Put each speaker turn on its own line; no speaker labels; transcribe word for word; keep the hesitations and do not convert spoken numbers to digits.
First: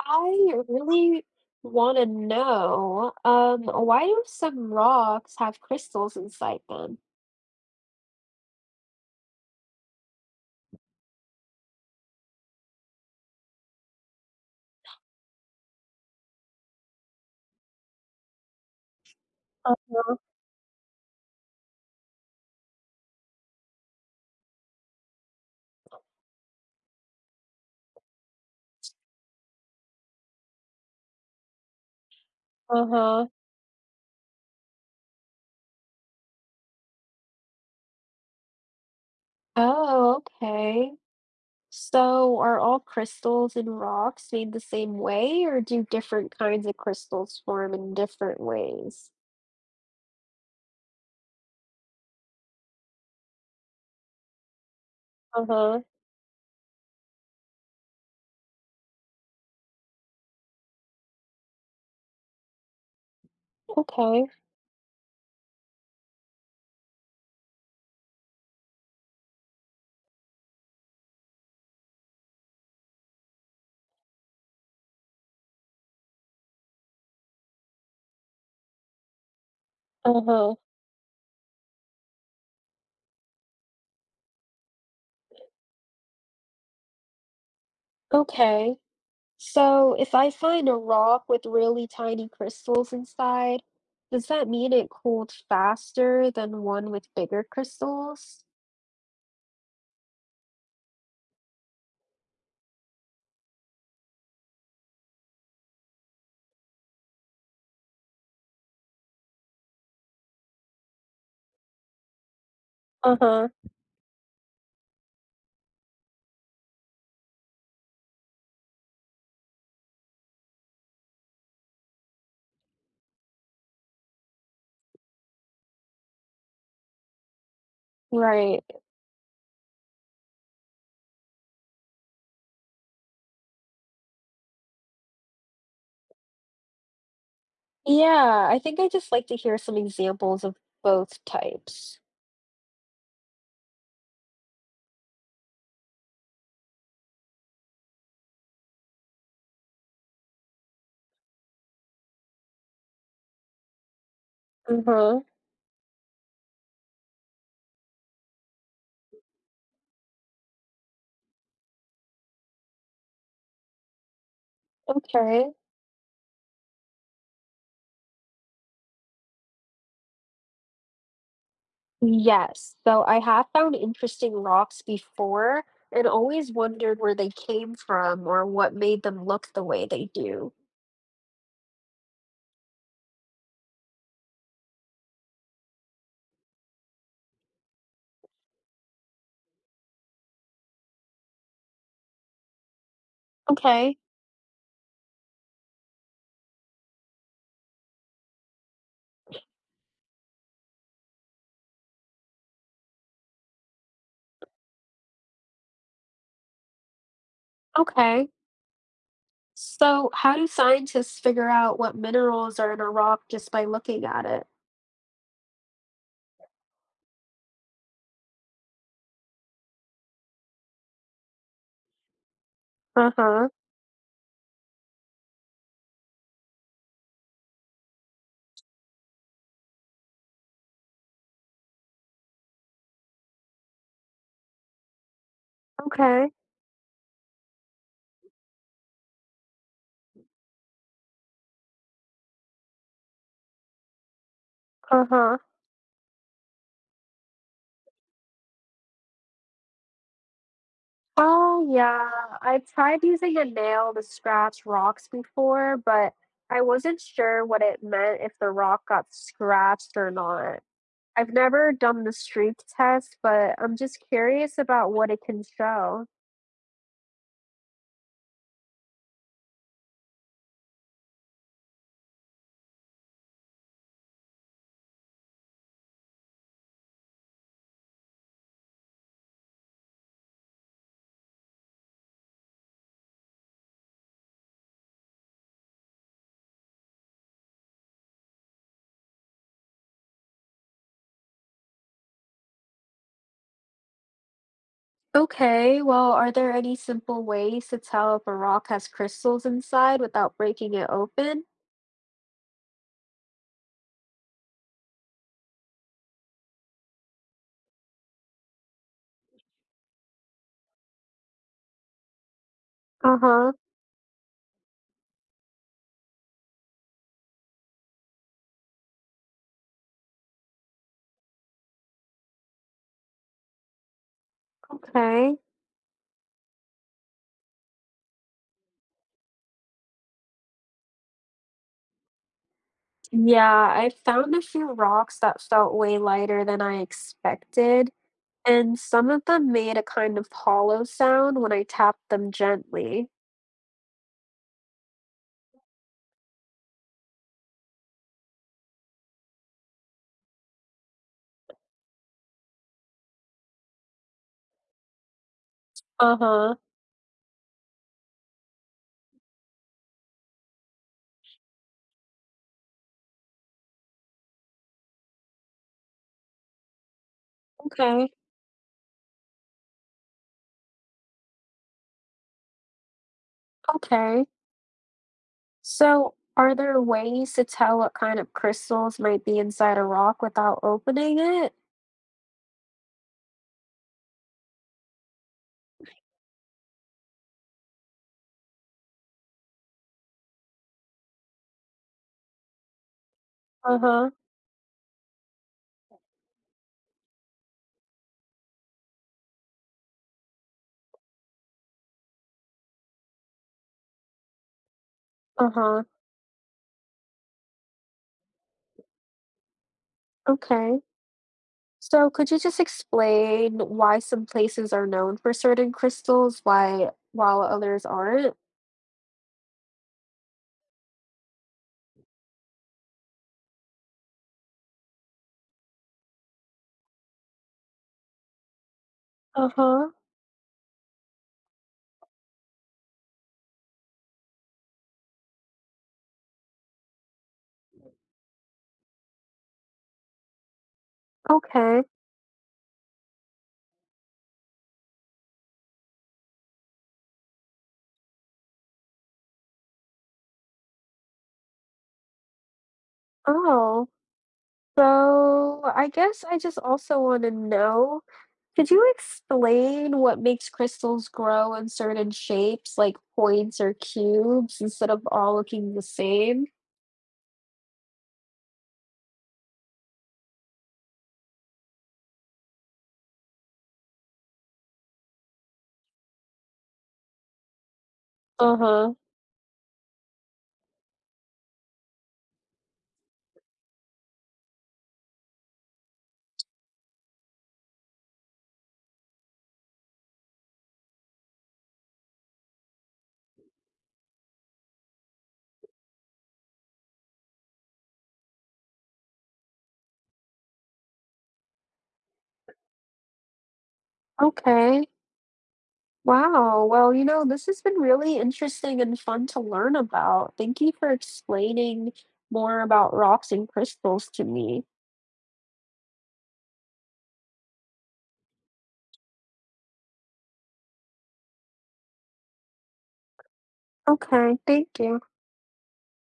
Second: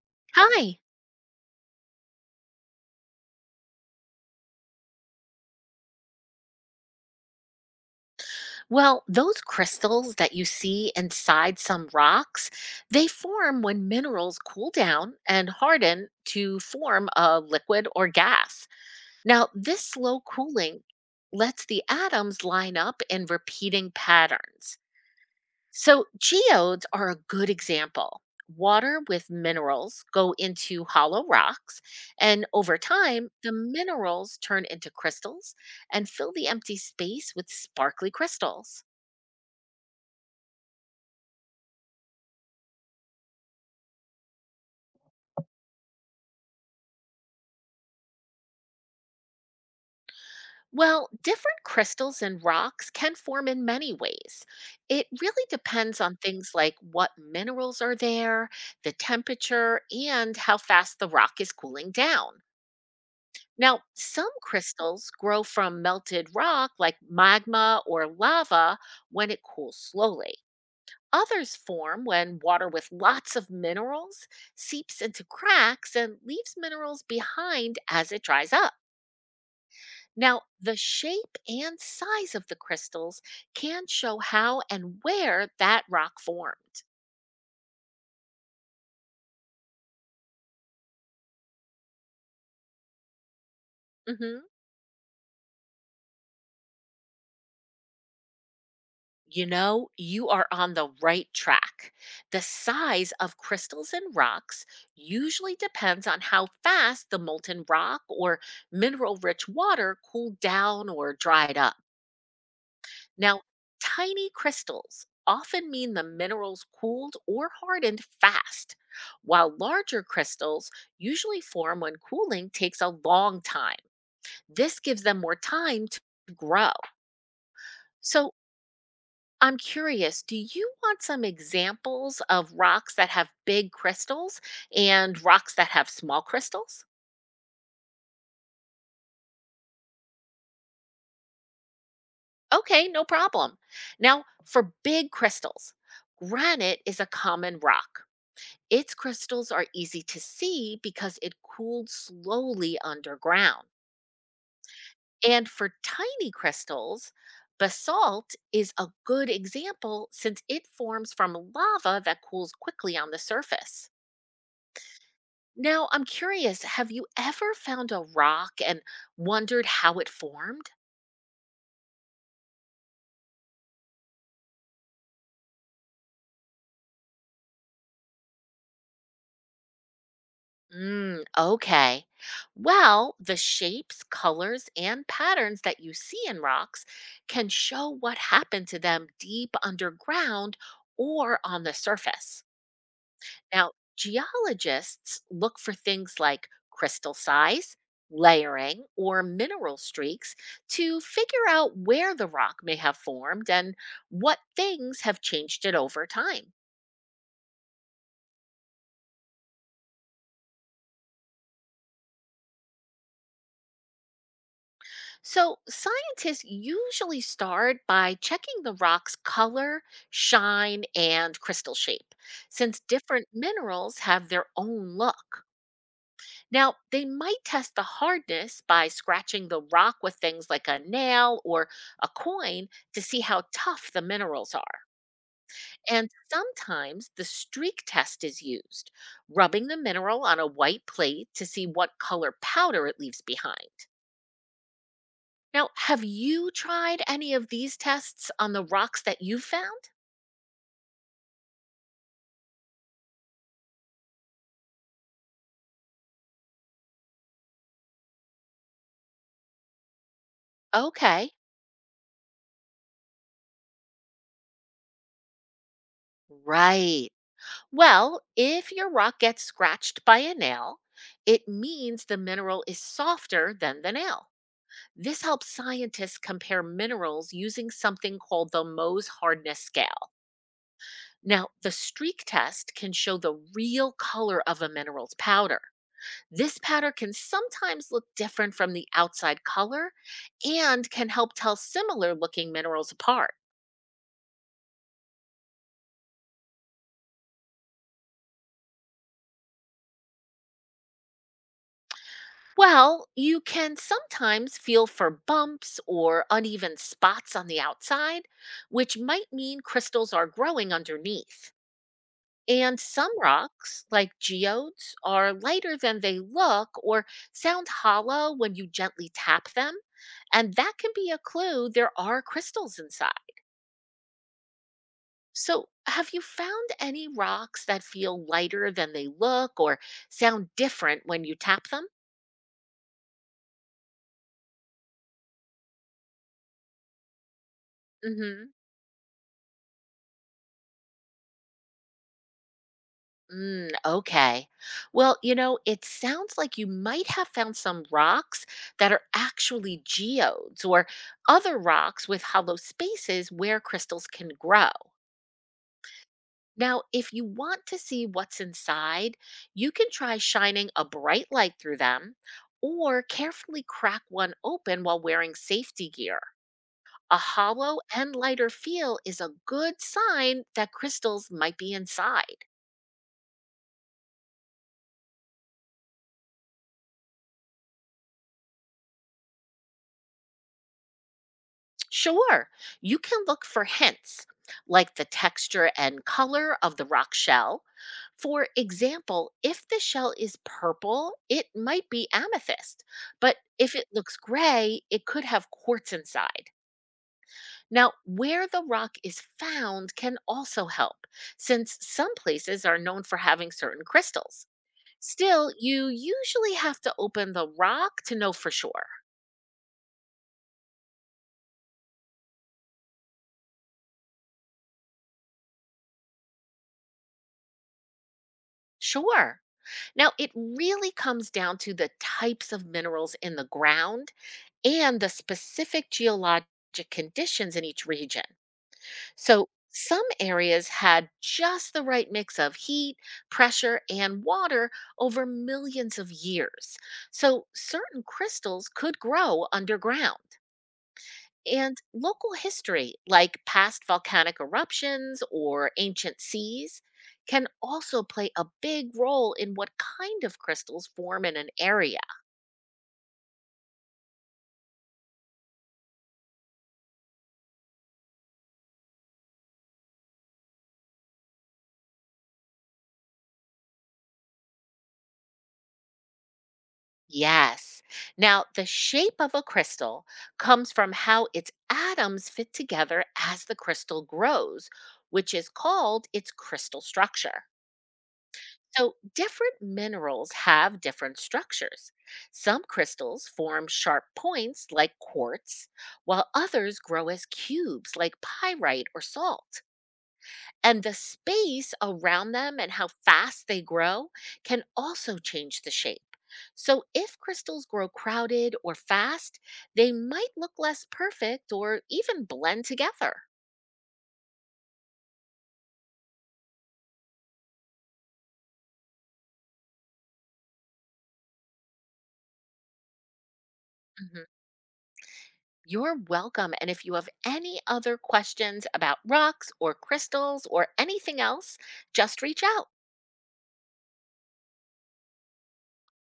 I
Hi.
really want to know, um, why do some rocks have crystals inside them?
Well, those crystals that you see inside some rocks, they form when minerals cool down and harden to form a liquid or gas. Now, this
Uh-huh.
slow cooling lets the atoms line up in repeating patterns. So, geodes are a good example. Water with minerals go into hollow rocks, and over
Uh-huh.
time, the minerals turn into crystals and fill the empty space with sparkly crystals.
Oh, okay. So are all crystals and rocks made the same way, or do different kinds of crystals form in different ways?
Well, different crystals and rocks can form in many ways. It really
Uh-huh.
depends on things like what minerals are there, the temperature, and how fast the rock is cooling down. Now,
Okay.
some crystals grow from melted rock like magma or lava when it cools slowly. Others form when water with lots of minerals seeps into cracks and leaves minerals behind as it dries up. Now,
Uh-huh.
the shape and size of the crystals can show how and where that rock formed.
Okay. So, if I find a rock with really tiny crystals inside, does
hmm
that mean it cooled faster than one with bigger crystals?
You know, you are on the right track. The size of crystals and rocks usually depends on how fast the molten rock or mineral rich water cooled down or dried up. Now,
Uh-huh.
tiny crystals often mean the minerals cooled or hardened fast, while larger crystals usually form when cooling takes a long time. This gives them more time to grow. So,
Right.
I'm curious, do you want some examples of rocks that have big crystals and rocks that have small crystals?
Yeah, I think I just like to hear some examples of both types.
Okay, no problem. Now, for big crystals, granite is a common rock. Its crystals are easy to see because it cooled slowly underground.
Uh-huh.
And for tiny crystals, basalt is a good example since it forms from lava that cools quickly on the surface.
Okay.
Now, I'm curious, have you ever found a rock and wondered how it formed?
Yes. So I have found interesting rocks before and always wondered where they came from or what made them look the way they do.
Mm, okay. Well, the shapes, colors, and patterns that you see in rocks can show what happened to them deep underground or on the surface. Now,
Okay.
geologists look for things like crystal size, layering, or mineral streaks to figure out where the rock may have formed and what things have changed it over time.
Okay. So, how do scientists figure out what minerals are in a rock just by looking at it?
So, scientists usually start by checking the rock's color, shine, and crystal shape, since
Uh
different
huh.
minerals have their own look. Now, they might test the hardness by scratching the rock with things like a nail or a coin to see how tough the minerals are. And
Okay.
sometimes the streak test is used, rubbing the mineral on a white plate to see what color powder it leaves behind.
Uh huh.
Now, have you tried any of these tests on the rocks that you found?
Oh, yeah. I tried using a nail to scratch rocks before, but I wasn't sure what it meant if the rock got scratched or not.
Okay,
I've never done the streak test, but I'm just curious about what it can show.
right. Well, if your rock gets scratched by a nail, it means the mineral is softer than the nail. This helps scientists compare minerals using something called the Mohs hardness scale. Now, the streak test can show the real color of a mineral's powder. This pattern can sometimes look different from the outside color and can help tell similar looking minerals apart.
Okay, well, are there any simple ways to tell if a rock has crystals inside without breaking it open?
Well, you can sometimes feel for bumps or uneven spots on the outside, which might mean crystals are growing underneath. And some
Uh huh.
rocks, like geodes, are lighter than they look or sound hollow when you gently tap them. And that can be a clue there are crystals inside.
Okay.
So, have you found any rocks that feel lighter than they look or sound different when you tap them?
Yeah, I found a few rocks that felt way lighter than I expected,
hmm
and some of them made a kind of hollow sound when I tapped them gently.
Mm, okay. Well, you know, it sounds like you might have found some rocks that are actually geodes or other rocks with hollow spaces where crystals can grow.
Uh-huh.
Now, if you want to see what's inside, you can try shining a bright light through them or carefully crack one open while wearing safety gear. A hollow
Okay.
and lighter feel is a good sign that crystals might be inside.
Okay. So, are there ways to tell what kind of crystals might be inside a rock without opening it?
Sure, you can look for hints like the texture and color of the rock shell. For example, if the shell is purple, it might be amethyst, but if it
Uh-huh.
looks gray, it could have quartz inside. Now, where the rock is found can also help, since some places are known for having certain crystals. Still,
Uh-huh.
you usually have to open the rock to know for sure.
Okay. So, could you just explain why some places are known for certain crystals, why while others aren't?
Sure. Now, it really comes down to the types of minerals in the ground and the specific geologic conditions in each region. So,
Uh-huh.
some areas had just the right mix of heat, pressure, and water over millions of years. So, certain crystals could grow underground. And
Okay.
local history, like past volcanic eruptions or ancient seas, can also play a big role in what kind of crystals form in an area.
Oh, so I guess I just also want to know, could you explain what makes crystals grow in certain shapes, like points or cubes, instead of all looking the same?
Yes. Now, the shape of a crystal comes from how its atoms fit together as the crystal grows, which is called its crystal structure.
Uh-huh.
So, different minerals have different structures. Some crystals form sharp points like quartz, while others grow as cubes like pyrite or salt. And the space around them and how fast they grow can also change the shape. So, if crystals grow crowded or fast, they might look less perfect or even blend together.
Okay. Wow. Well, you know, this has been really interesting and fun to learn about. Thank you for explaining more about rocks and crystals
Mm-hmm.
to me.
You're welcome. And if you have any other questions about rocks or crystals or anything else, just reach out.
Okay, thank you.